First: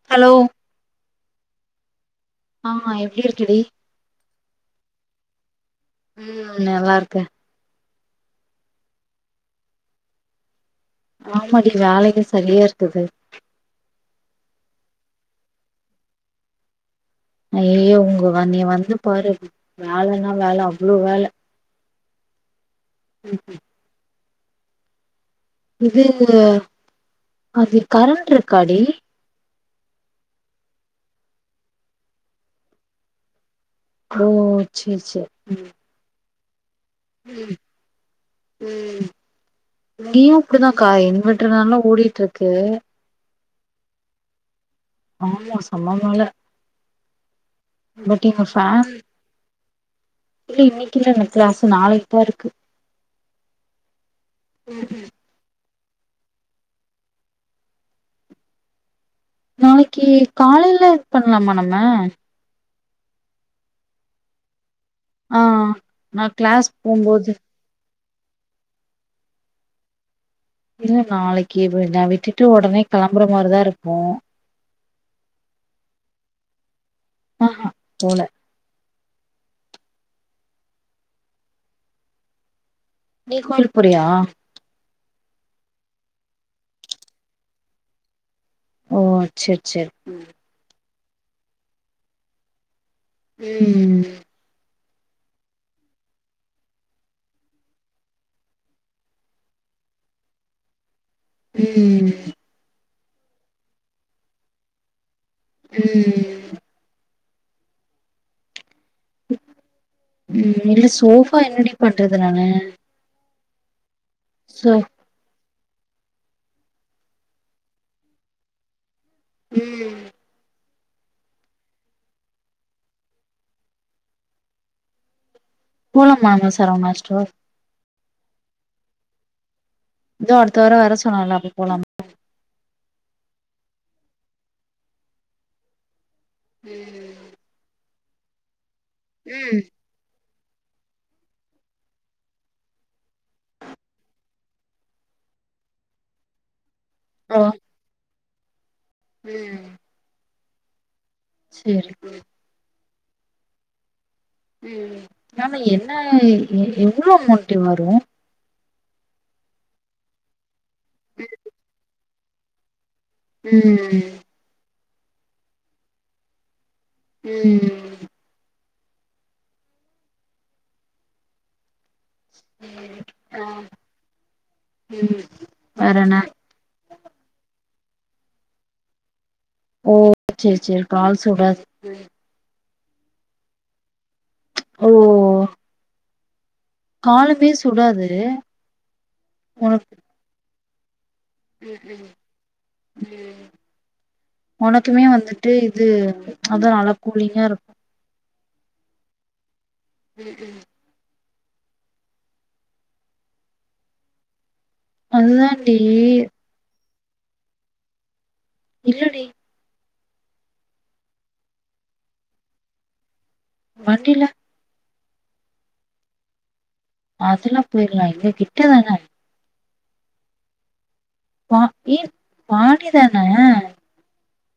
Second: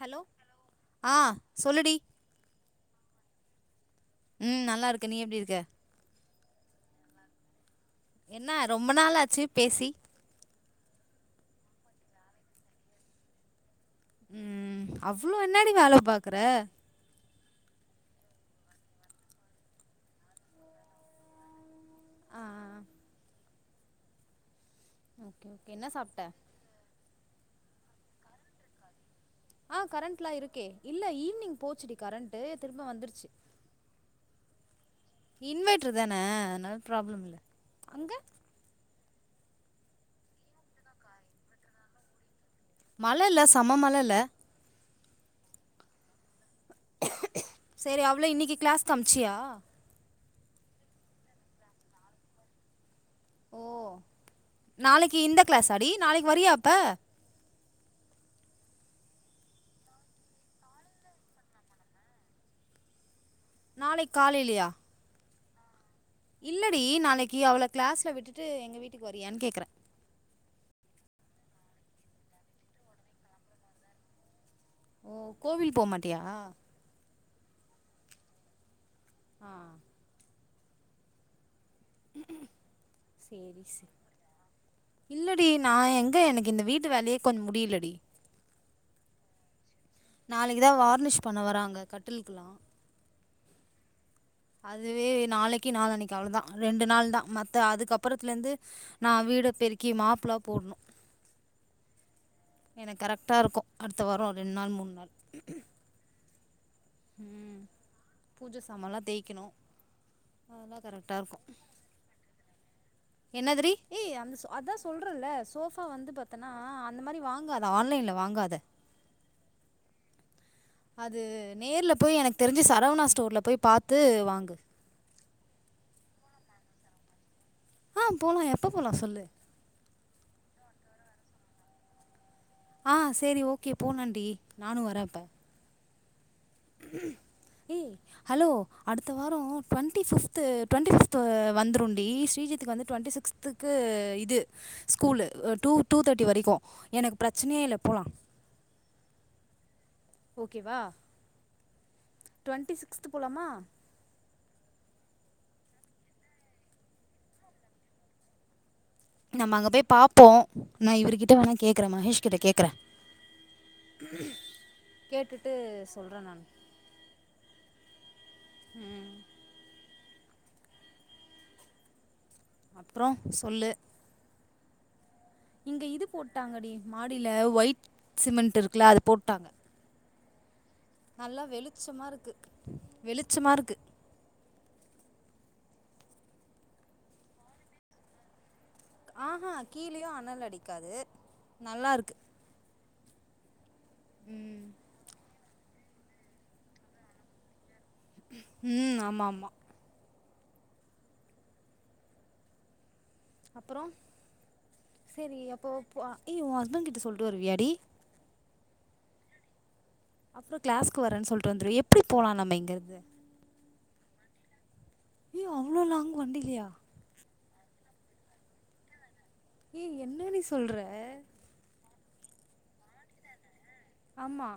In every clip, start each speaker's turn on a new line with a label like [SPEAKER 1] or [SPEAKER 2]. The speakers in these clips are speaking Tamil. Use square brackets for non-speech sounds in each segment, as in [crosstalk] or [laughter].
[SPEAKER 1] ஹலோ ஆ சொல்லுடி
[SPEAKER 2] ஆ ஆ எப்டி இருக்கடி
[SPEAKER 1] ம் நல்லாருக்கே நீ எப்டி இருக்க
[SPEAKER 2] ம் நல்லாருக்கே
[SPEAKER 1] என்ன ரொம்ப நாளாச்சு பேசி
[SPEAKER 2] ஆமா டி வேலயே சரியாருக்குது
[SPEAKER 1] ம் அவ்ளோ என்னா டி வேல பாக்ற
[SPEAKER 2] ஐயோ உங்க வ நீ வந்து பாரு வேலைன்னா வேல அவ்ளோ வேல
[SPEAKER 1] அ அ அ
[SPEAKER 2] ம் ம்
[SPEAKER 1] ஓகே ஓகே என்ன
[SPEAKER 2] இது
[SPEAKER 1] சாப்ட்ட
[SPEAKER 2] அது கரண்ட்ருக்காடி
[SPEAKER 1] ஆ கரண்ட்லா இருக்கே இல்ல ஈவினிங் போச்சுடி கரண்ட்டு திரும்ப வந்துருச்சு
[SPEAKER 2] ஓ சேர் சேர் ம்
[SPEAKER 1] ட்ரு தான அதனால ப்ராப்ளம் இல்ல
[SPEAKER 2] ம்
[SPEAKER 1] அங்க
[SPEAKER 2] ம் இங்கியு அப்டிதாக்கா இன்வெர்டர்னால ஓடிட்ருக்கு
[SPEAKER 1] மழ இல்ல செம மழ இல்ல
[SPEAKER 2] ஆமா செம மழ
[SPEAKER 1] சேரி அவள
[SPEAKER 2] பட் இங்க
[SPEAKER 1] இன்னைக்கு
[SPEAKER 2] ஃபேன்
[SPEAKER 1] கிளாஸ்க்கு அம்ச்சியா
[SPEAKER 2] இல்ல இன்னிக் இல்ல எனக் க்ளாசு நாளைக்ப்பா இருக்கு
[SPEAKER 1] ஓ நாளைக்கு இந்த க்ளாஸாடி நாளைக்கு வரியா அப்ப
[SPEAKER 2] நாளைக்கி காலைல இது பண்லாமா நம்ம
[SPEAKER 1] நாளைக் காலைலியா
[SPEAKER 2] ஆ நா கிளாஸ்
[SPEAKER 1] இல்லடி
[SPEAKER 2] போம்போது
[SPEAKER 1] நாளைக்கு அவள க்ளாஸ்ல விட்டுட்டு எங்க வீட்டுக்கு வரியான் கேக்குறே
[SPEAKER 2] இல்ல நாளைக்கு இவுன விட்டுட்டு ஒடனே கெளம்ற மாரிதா இருப்போ
[SPEAKER 1] ஓ கோவில் போமாட்டியா
[SPEAKER 2] அ ஆ போல
[SPEAKER 1] ஆ
[SPEAKER 2] நீ
[SPEAKER 1] சேரி
[SPEAKER 2] கோய்ல்க்
[SPEAKER 1] சேரி
[SPEAKER 2] போறியா
[SPEAKER 1] இல்லடி நா எங்க எனக்கு இந்த வீட்டு வேலயே கொஞ்ச முடியலடி
[SPEAKER 2] ஓ செர் செர் ம்
[SPEAKER 1] நாளைக்கு தா வார்னிஷ் பண்ண வராங்க கட்டுல் கெலா
[SPEAKER 2] ம்
[SPEAKER 1] அதுவே நாளைக்கு நாளனைக்கு அவ்ள தா ரெண்டு நாள் தா மத்த அதுக்கப்பறத்துல இருந்து நா வீட பெருக்கி மாப்லா போட்ணு
[SPEAKER 2] [unintelligible]
[SPEAKER 1] எனக்கு கரெக்டா இருக்கு அடுத்த வாரோ ரெண்டு நாள் மூணு நாள்
[SPEAKER 2] ம்ம்
[SPEAKER 1] ம் பூஜ சாமால்லா
[SPEAKER 2] ம் இல்ல சோஃபா என்னடி பண்றது நானு
[SPEAKER 1] என்னதுடி ஏ அந்த
[SPEAKER 2] சோ
[SPEAKER 1] அதா சொல் அப்றோ இல்ல சோஃபா வந்து பாத்தன்னா அந்த மாதிரி வாங்காத ஆன்லைன்ல வாங்காத
[SPEAKER 2] ம்
[SPEAKER 1] அது நேர்ல போய் எனக்கு தெரிஞ்சு சரவணா ஸ்டோர்ல போய் பாத்து வாங்கு
[SPEAKER 2] போலாமா அங்க சரவணா ஸ்டோர்
[SPEAKER 1] ஆ போலா எப்ப போலா சொல்லு
[SPEAKER 2] இதோ அடுத்த வர சொன்னால அப்ப போலா
[SPEAKER 1] ஆ செரி ஓகே போலான்டி நானு வரே அப்ப ஏ ஹலோ அடுத்த வாரம்
[SPEAKER 2] ம்
[SPEAKER 1] twenty fifth twenty fifth வந்துருண்டி ஸ்ரீஜித்க்கு வந்து டுவெண்டி சிகஸ்த்துக்கு இது ஸ்கூலு டூ டூ தேர்ட்டி வரைக்கு எனக்கு
[SPEAKER 2] ஓ
[SPEAKER 1] பிரச்சனையே இல்ல போலா
[SPEAKER 2] ம்
[SPEAKER 1] ஓகேவா
[SPEAKER 2] சேர்
[SPEAKER 1] டுவெண்ட்டி சிக்ஸ்த்து போலாமா
[SPEAKER 2] ம் ஆனா என்ன எவ்வளோ அமௌண்ட்டு வரு
[SPEAKER 1] நம்ம அங்க போய் பாப்போ நான் இவருகிட்ட வேணா கேக்குறே மகேஷ் கிட்ட கேக்குறே
[SPEAKER 2] ம்
[SPEAKER 1] கேட்டுட்டு சொல்றே நானு
[SPEAKER 2] ம்
[SPEAKER 1] ம்
[SPEAKER 2] சேரி
[SPEAKER 1] அப்றோ
[SPEAKER 2] ஆ
[SPEAKER 1] சொல்லு
[SPEAKER 2] ம்
[SPEAKER 1] இங்க
[SPEAKER 2] வேற
[SPEAKER 1] இது
[SPEAKER 2] என்ன
[SPEAKER 1] போட்டாங்கடி மாடில ஒயிட் சிமெண்ட் இருக்குல்ல அது போட்டாங்க
[SPEAKER 2] ஓ செரி செரி கால் சுடாது
[SPEAKER 1] வெளிச்சமா இருக்கு
[SPEAKER 2] ஓ காலுமே சுடாது
[SPEAKER 1] ஆஹா கீழயு அனல் அடிக்காது
[SPEAKER 2] ம்
[SPEAKER 1] நல்லா இருக்குது
[SPEAKER 2] ம் செரி உனக் குமே வந்துட்டு இது அதா நல்லா கூலிங்கா இருக்
[SPEAKER 1] ம் ஆமா ஆமா
[SPEAKER 2] ம் ம்
[SPEAKER 1] அப்பறோ செரி அப்போ
[SPEAKER 2] அதுதான்டி
[SPEAKER 1] போ ஏ உன் ஹஸ்பண்ட் கிட்ட சொல்ட்டு வருவியாடி
[SPEAKER 2] இல்லடி
[SPEAKER 1] அப்றோ கிளாஸ்க்கு வரன் சொல்லிட்டு வந்துரு எப்படி போலா நம்ம இங்கருந்து
[SPEAKER 2] வண்டில
[SPEAKER 1] ஏ அவ்ளோ லாங் வண்டிலயா
[SPEAKER 2] அதெல்லா போயிர்லா இங்க கிட்டதானே
[SPEAKER 1] ஏ என்னடி சொல்ற
[SPEAKER 2] பா ஏ மாடிதான
[SPEAKER 1] அம்மா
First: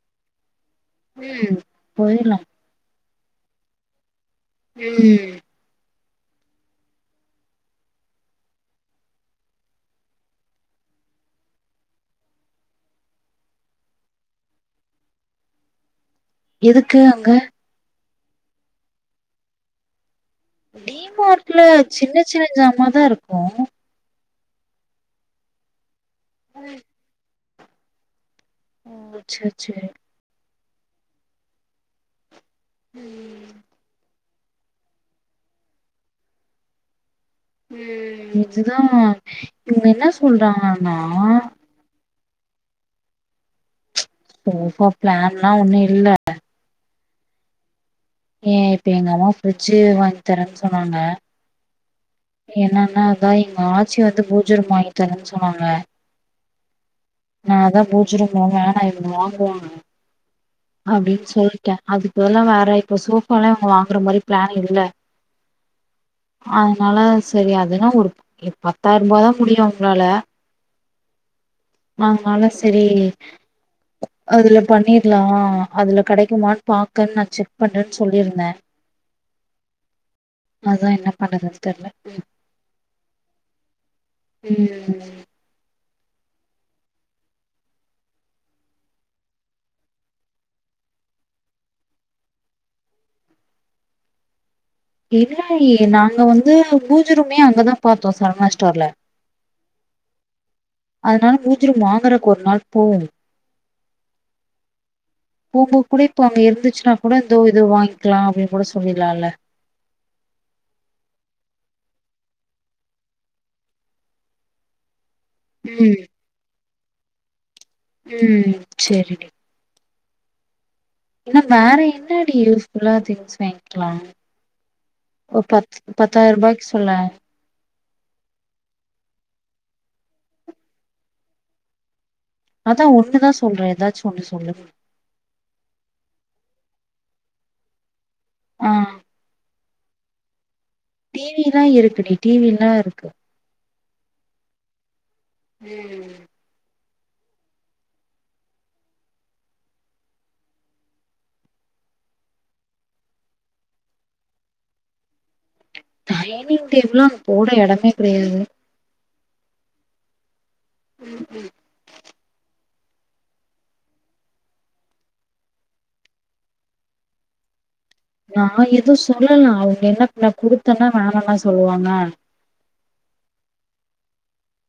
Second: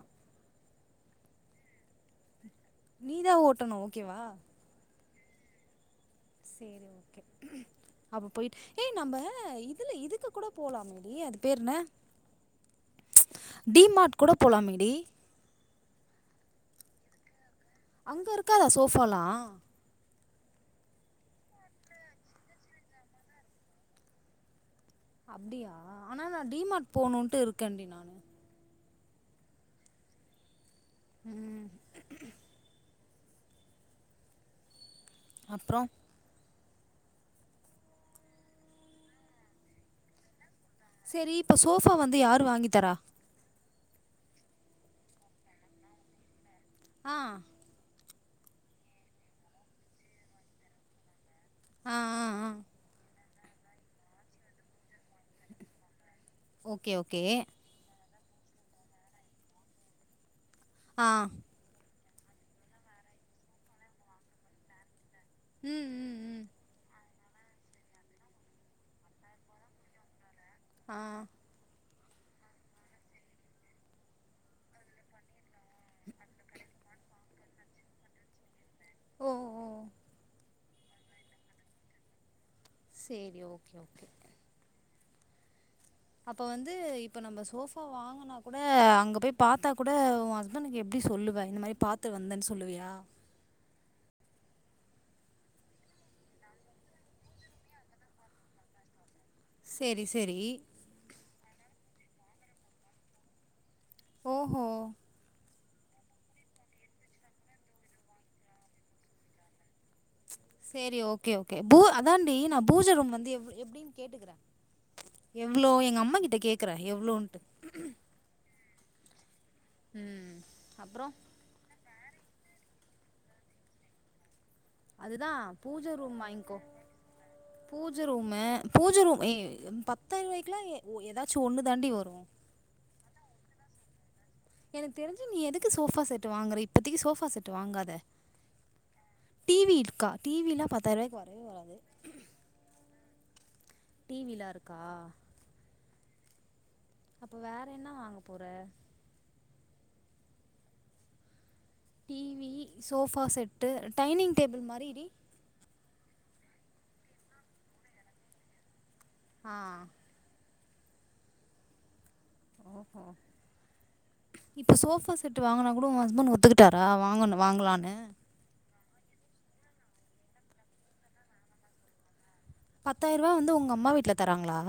[SPEAKER 2] ம் போயர்லாம்
[SPEAKER 1] நீதா ஓட்டணு ஓகேவா
[SPEAKER 2] ம்
[SPEAKER 1] சேரி ஓகே அப்ப போயிட்டு ஏய் நம்ப இதுல இதுக்கு கூட போலாமேடி அது பேரு என்ன டி மார்ட் கூட போலாமேடி
[SPEAKER 2] எதுக்கு அங்க
[SPEAKER 1] அங்க இருக்காதா சோஃபாலா
[SPEAKER 2] டி மார்ட்ல சின்ன சின்ன ஜாமாதா இருக்கு
[SPEAKER 1] அப்டியா ஆனா நா டி மார்ட் போனுன்ட்டு இருக்கேன்டி நானு
[SPEAKER 2] ஓ சேச்சே
[SPEAKER 1] ம்
[SPEAKER 2] ம்
[SPEAKER 1] அப்றோ
[SPEAKER 2] ம் இதுதா இவுங்க என்ன சொல்றாங்க
[SPEAKER 1] சேரி இப்ப சோஃபா வந்து யாரு வாங்கித்தரா
[SPEAKER 2] சோஃபா பிளேன்லா ஒன்னு இல்ல
[SPEAKER 1] ஆ
[SPEAKER 2] ஏ இப்ப எங்க அம்மா பிரிட்ஜ்ஜூ வாங்கி தரேன் சொன்னாங்க
[SPEAKER 1] ஆ ஆ ஆ
[SPEAKER 2] என்னனா தா எங்க ஆச்சி வந்து பூஜ ரூம் வாங்கித்தரன் சொன்னாங்க
[SPEAKER 1] ஓகே ஓகே
[SPEAKER 2] நா அதா பூ ஜ ரூம்லா வேணா இவுங்க வாங்குவாங்க
[SPEAKER 1] ஆ
[SPEAKER 2] அப்டின் சொல்ட்டே அதுக் வதுலா வேறக் இப்போ சோஃபாலா இவுங்க வாங்கற மாரிப் பிளேனே இல்ல
[SPEAKER 1] ம் ம் ம்
[SPEAKER 2] அதனால செரி அதுனா ஒருப் இப் பத்தாயிரபாதா முடியு அவுங்ளால
[SPEAKER 1] ஆ
[SPEAKER 2] மாங்னால செரி அதுலேப் பண்ணிர்லா அதுல கடைக்குமான் பாக்கன் நா செக் பண்றேன் சொல்லிருந்தே
[SPEAKER 1] ஓ ஓ
[SPEAKER 2] அதா என்னப் பண்ணதுன் தெர்ல
[SPEAKER 1] சேரி ஓகே ஓகே
[SPEAKER 2] ம் ம் ம்
[SPEAKER 1] அப்ப வந்து இப்ப நம்ம சோஃபா வாங்கன் னாக் கூட அங்கப் போய் பாத்தா கூட உ ஹஸ்பணுக்கு எப்டி சொல்லுவே இந்த மாரி பாத்த வந்தேன் சொல்லுவியா
[SPEAKER 2] இல்லயே நாங்க வந்து வூஜ ரூமே அங்கதாம் பாத்தோ சரவணாஸ் ஸ்டோர்ல
[SPEAKER 1] செரி செரி
[SPEAKER 2] அதனால மூஜ ரூம் வாங்கறக் ஒரு நாள்ப் போவோ
[SPEAKER 1] ஓஹோ
[SPEAKER 2] போம்போக் கூட இப்போ அங்க இருந்துச்சுனாக் கூட இந்தோ இதோ வாய்ங்க்கிலா அப்டின் கூட சொல்லில்லா இல்ல
[SPEAKER 1] சேரி ஓகே ஓகே பூ அதாண்டி நா பூஜ ரூம் வந்து எப் எப்டின் கேட்டுகறே எவ்ளோ எங்க
[SPEAKER 2] ம்
[SPEAKER 1] அம்மா கிட்ட கேக்கறே எவ்ளோன்ட்டு
[SPEAKER 2] ம் செரிடி
[SPEAKER 1] ம் அப்றோ
[SPEAKER 2] இன்னம் வேற என்னாடி யூஸ் ஃபுல்லா திங்ஸ் வாய்ங்க்லா
[SPEAKER 1] அதுதான்
[SPEAKER 2] ஒக் பத்து பத்தாயிரபாய்க்கு சொல்லே
[SPEAKER 1] பூஜ ரூமு பூஜ ரூம் ஏ பத்தாயிரெ ரூபாய்க்குலா ஏதாச்சு ஒன்னு தாண்டி வரூ
[SPEAKER 2] அதா ஒண்ணுதா சொல்றே ஏதாச்செ ஒன்னு சொல்லு
[SPEAKER 1] எனக்கு தெரிஞ்சு நீ எதுக்கு சோஃபா செட்டு வாங்குற இப்போதக்கி சோஃபா செட்டு வாங்காத
[SPEAKER 2] ஆ
[SPEAKER 1] டிவி இருக்கா டிவிலா பத்தாயிரூவாய்க்கு வரவே வராது
[SPEAKER 2] டிவிலன்னாருக்
[SPEAKER 1] டிவிலாருக்கா
[SPEAKER 2] ம்
[SPEAKER 1] அப்போ வேற என்ன வாங்க போற TV sofa set dining table மாரிடி
[SPEAKER 2] டைனிங் டேபுள்ளா அங் போட எடமே கடையாது
[SPEAKER 1] ஆ
[SPEAKER 2] ம் ஹூம்
[SPEAKER 1] ஹ் ஹூங் இப்போ சோஃபா செட் வாங்குனா கூட உங் ஹஸ்பண்ட் ஒத்துக்கிட்டாரா வாங்குன வாங்கலான்னு
[SPEAKER 2] நா எதுவூ சொல்லல அவங்க என்ன ன்ன குடுத்தேன்னா வேணானா சொல்லுவாங்க
[SPEAKER 1] பத்தாயிரூபா வந்து உங்க அம்மா வீட்ல தராங்களா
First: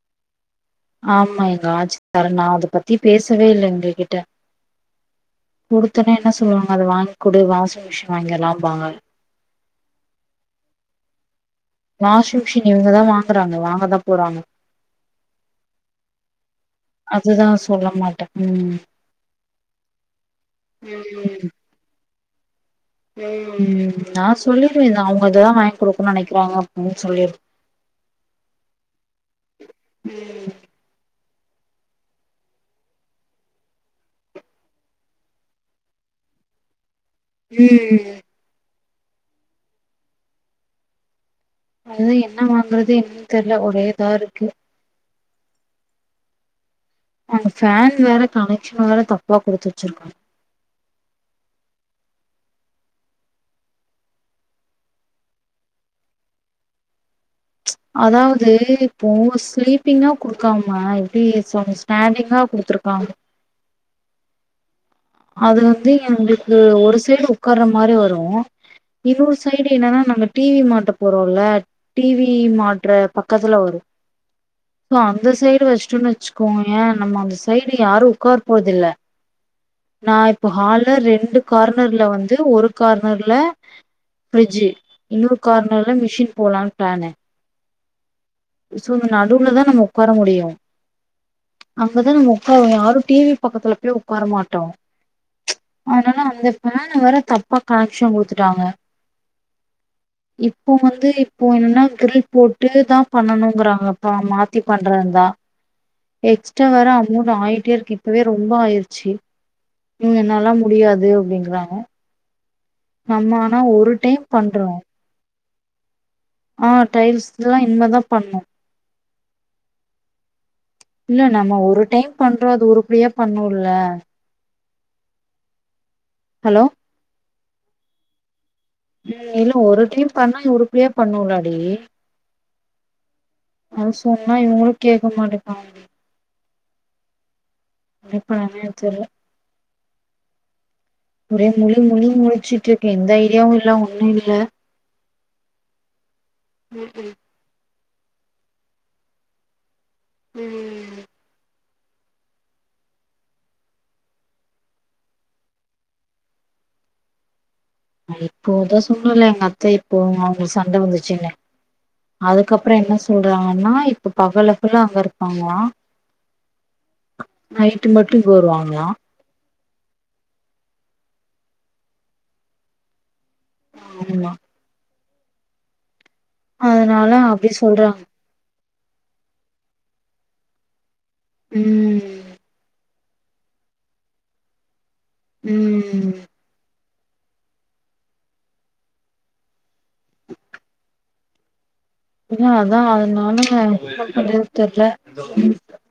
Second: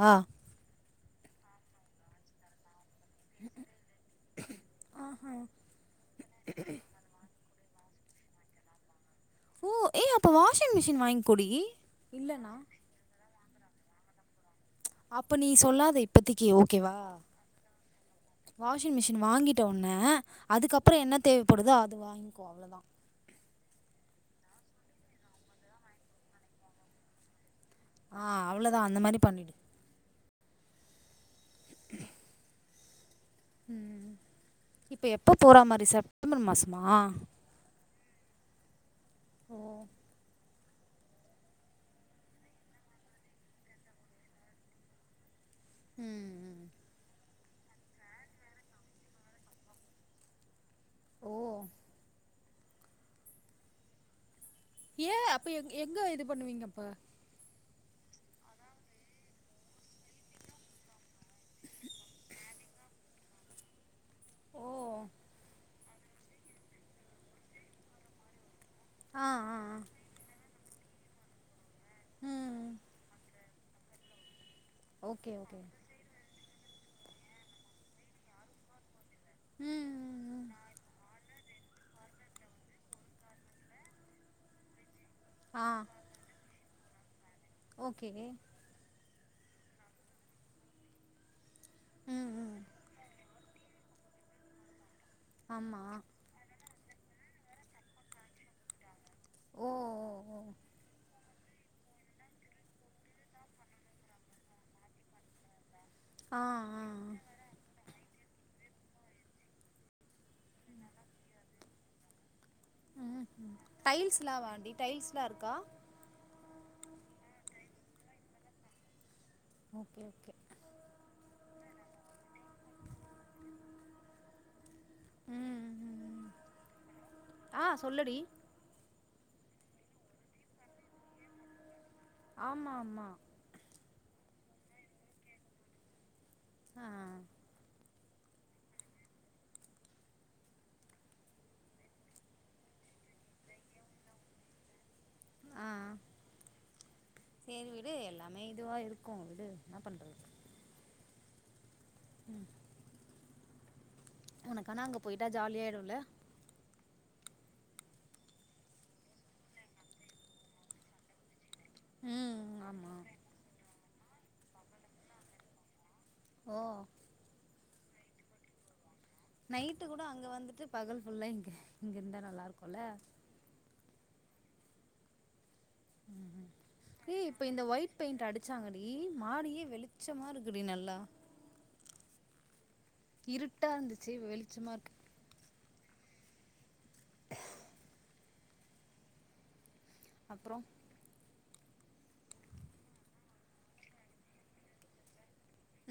[SPEAKER 2] ஆமா எங்க ஆச்சி தரேன்னா நா அத பத்தி பேசவே இல்ல இவங்க கிட்ட குடுத்துட்னே என்ன சொல்லுவாங்க அத வாங்குடு வாஷிங் மிஷின் வாங்கிலாம்பாங்க
[SPEAKER 1] ஓ ஏ அப்போ வாஷிங் மிஷின் வாங்கிக்கோடி
[SPEAKER 2] வாஷிங் மிஷின் இவங்கதா வாங்குறாங்க வாங்கதா போறாங்க
[SPEAKER 1] அப்போ நீ சொல்லாத இப்பத்தக்கி ஓகேவா
[SPEAKER 2] அதுதா சொல்ல மாட்டே ம்
[SPEAKER 1] வாஷிங் மிஷின் வாங்கிட்ட உட்னே அதுக்கப்புறோ என்ன
[SPEAKER 2] ம்
[SPEAKER 1] தேவப்படுதோ அத வா ங்கோ அவ்ள தா
[SPEAKER 2] ம் நா சொல்லிடுவே இது அவங்க இததா வாங்கி் கொடுக்கனுன்னு நினைக்கிறாங்க அப்படின் சொல்லிடு
[SPEAKER 1] ஆ அவ்ளோதா அந்த மாரி பண்ணிடு
[SPEAKER 2] ம்
[SPEAKER 1] ம் ம் இப்ப எப்போ போற மாரி செப் டம்பர் மாசமா
[SPEAKER 2] ம் ம் ம்
[SPEAKER 1] ஓ
[SPEAKER 2] அதெ என்ன வாங்குறது என்னன்னு தெர்ல ஒரே இதா இருக்கு
[SPEAKER 1] ம்
[SPEAKER 2] அங்க ஃபேன் வேற கனெக்ஷன் வேற தப்பா கொடுத்து வச்சிருக்கா
[SPEAKER 1] ஓ ஏ அப்ப எங் எங்க இது பண்ணுவீங்க அப்பெ
[SPEAKER 2] அதாவது இப்போ ஸ்லீப்பிங்கா குடுக்காம டீவீஸ் ஒன்னூ ஸ்டேண்டிங்கா கொடுத்துருக்காங்க
[SPEAKER 1] ஓ
[SPEAKER 2] அது வந்து எங்களுக்கு ஒரு சைடு உட்கார்ற மாரி வரோ
[SPEAKER 1] ஆ
[SPEAKER 2] இன்னொரு
[SPEAKER 1] ஆ
[SPEAKER 2] சைடு
[SPEAKER 1] ஆ
[SPEAKER 2] என்னன்னா நம்ப டிவி மாட்ட போறோல்ல டிவி
[SPEAKER 1] ம்
[SPEAKER 2] மாட்டுற பக்கத்துல வரூ சோ
[SPEAKER 1] ஓகே
[SPEAKER 2] அந்த
[SPEAKER 1] ஓகே
[SPEAKER 2] சைடு வச்சுட்டோ வச்சுக் கோயே நம்ம அந்த சைடு யாரூ உக்கார் போற்தில்ல
[SPEAKER 1] ம்
[SPEAKER 2] நான்
[SPEAKER 1] ம்
[SPEAKER 2] இப்போ
[SPEAKER 1] ம்
[SPEAKER 2] ஹால்ல ரெண்டு கார்னர்ல வந்து ஒரு கார்னர்ல பிரிட்ஜூ இன்னொரு
[SPEAKER 1] ஆ
[SPEAKER 2] கார்னர்ல மிஷன் போலான்னு ப்ளானு
[SPEAKER 1] ஓகே
[SPEAKER 2] சோ இந்த நடுவுலதான் நம்ம உக்கார முடியும் அங்கதான்
[SPEAKER 1] ம்
[SPEAKER 2] நம்ம
[SPEAKER 1] ம்
[SPEAKER 2] உக்காருவோ யாரும் டி வி பக்கத்துல போய் உக்கார மாட்டோம்
[SPEAKER 1] ஆமா
[SPEAKER 2] அதனால அந்த பேஃன் வேற தப்பா கனெக்ஷன் கொடுத்துட்டாங்க
[SPEAKER 1] ஓ ஓ ஓ
[SPEAKER 2] இப்போ வந்து இப்போ என்னன்னா கிரில் போட்டு தான் பண்ணணுங்கறாங்கப்ப மாத்தி பண்றதாருந்தா
[SPEAKER 1] ஆ
[SPEAKER 2] எக்ஸ்ட்ரா
[SPEAKER 1] ஆ
[SPEAKER 2] வேர அமௌண்ட் ஆயிட்டேருக்கு இப்பவே ரொம்ப ஆயிருச்சு உ என்னல்லாம் முடியாது அப்டிங்கறாங்க நம்ம ஆனா ஒரு டைம் பண்றோம்
[SPEAKER 1] டைல்ஸ்லாம் இருக்கா
[SPEAKER 2] ஆ டைல்ஸ்லாம் இனமேதான் பண்ணும்
[SPEAKER 1] ஓகே ஓகே
[SPEAKER 2] இல்ல நம்ம ஒரு டைம் பண்றோம் அது உருபடியா பண்ணுல்ல
[SPEAKER 1] ம் ம்
[SPEAKER 2] ஹலோ
[SPEAKER 1] ஆ சொல்லுடி
[SPEAKER 2] ம் இல்ல ஒரு டீம் பண்ணா உருப்டியா பண்ணுல்லடி
[SPEAKER 1] ஆமா ஆமா
[SPEAKER 2] அது சொன்னா இவங்களும் கேக்க மாட்டேங்ராங்க
[SPEAKER 1] ஆ ஆ
[SPEAKER 2] இப்ப நானே வச்சரே ஒரே முழி முழி முழுச்சிட்டு இருக்கேன் எந்த ஐடியாவும் இல்லா ஒண்ணும் இல்ல ம் ம்
[SPEAKER 1] செரி விடு எல்லாமே இதுவா இருக்கும் விடு என்ன பண்றது
[SPEAKER 2] ம்
[SPEAKER 1] ம் எனக்கானா அங்க போயிட்டா ஜாலியாயிடும்ல
[SPEAKER 2] இப்போதான் சொன்னேல்ல எங்க அத்தை இப்போ அவங்களுக்கு சண்டை வந்துச்சுன்னு
[SPEAKER 1] ம்
[SPEAKER 2] அதுக்கப்றம் என்ன
[SPEAKER 1] ஆமா
[SPEAKER 2] சொல்றாங்கன்னா இப்ப பகலுக்குள்ள அங்கருப்பாங்களா
[SPEAKER 1] ஓ
[SPEAKER 2] நைட்டு மட்டும் இங்க வருவாங்ளா
[SPEAKER 1] நைட்டு கூட அங்க வந்துட்டு பகல் ஃபுல்லா இங்க இங்கருந்தா நல்லாருக்குல்ல
[SPEAKER 2] ஆமா அதுனால அப்டி சொல்றாங்க
[SPEAKER 1] ச்சாங்கடி மாடியே வெளிச்சமாருக்குடி நல்லா
[SPEAKER 2] ம் ம்
[SPEAKER 1] இருட்டாந்துச்சு வெளிச்சமாருக்கு
[SPEAKER 2] ம் ம் ம்
[SPEAKER 1] அப்றோம்
[SPEAKER 2] இதா அதான் அதுனால [unintelligible] தெர்ல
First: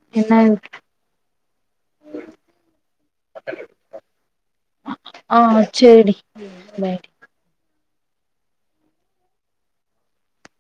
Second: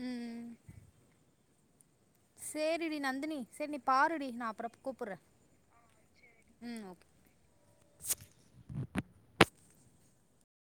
[SPEAKER 1] ம் ம்
[SPEAKER 2] என்னதுக்கு
[SPEAKER 1] சேரிடி நந்தினி சேரி நீ பாருடி நா அப்றோம் கூப்புர்றேன்
[SPEAKER 2] அ சேர் சேர்டி பைடி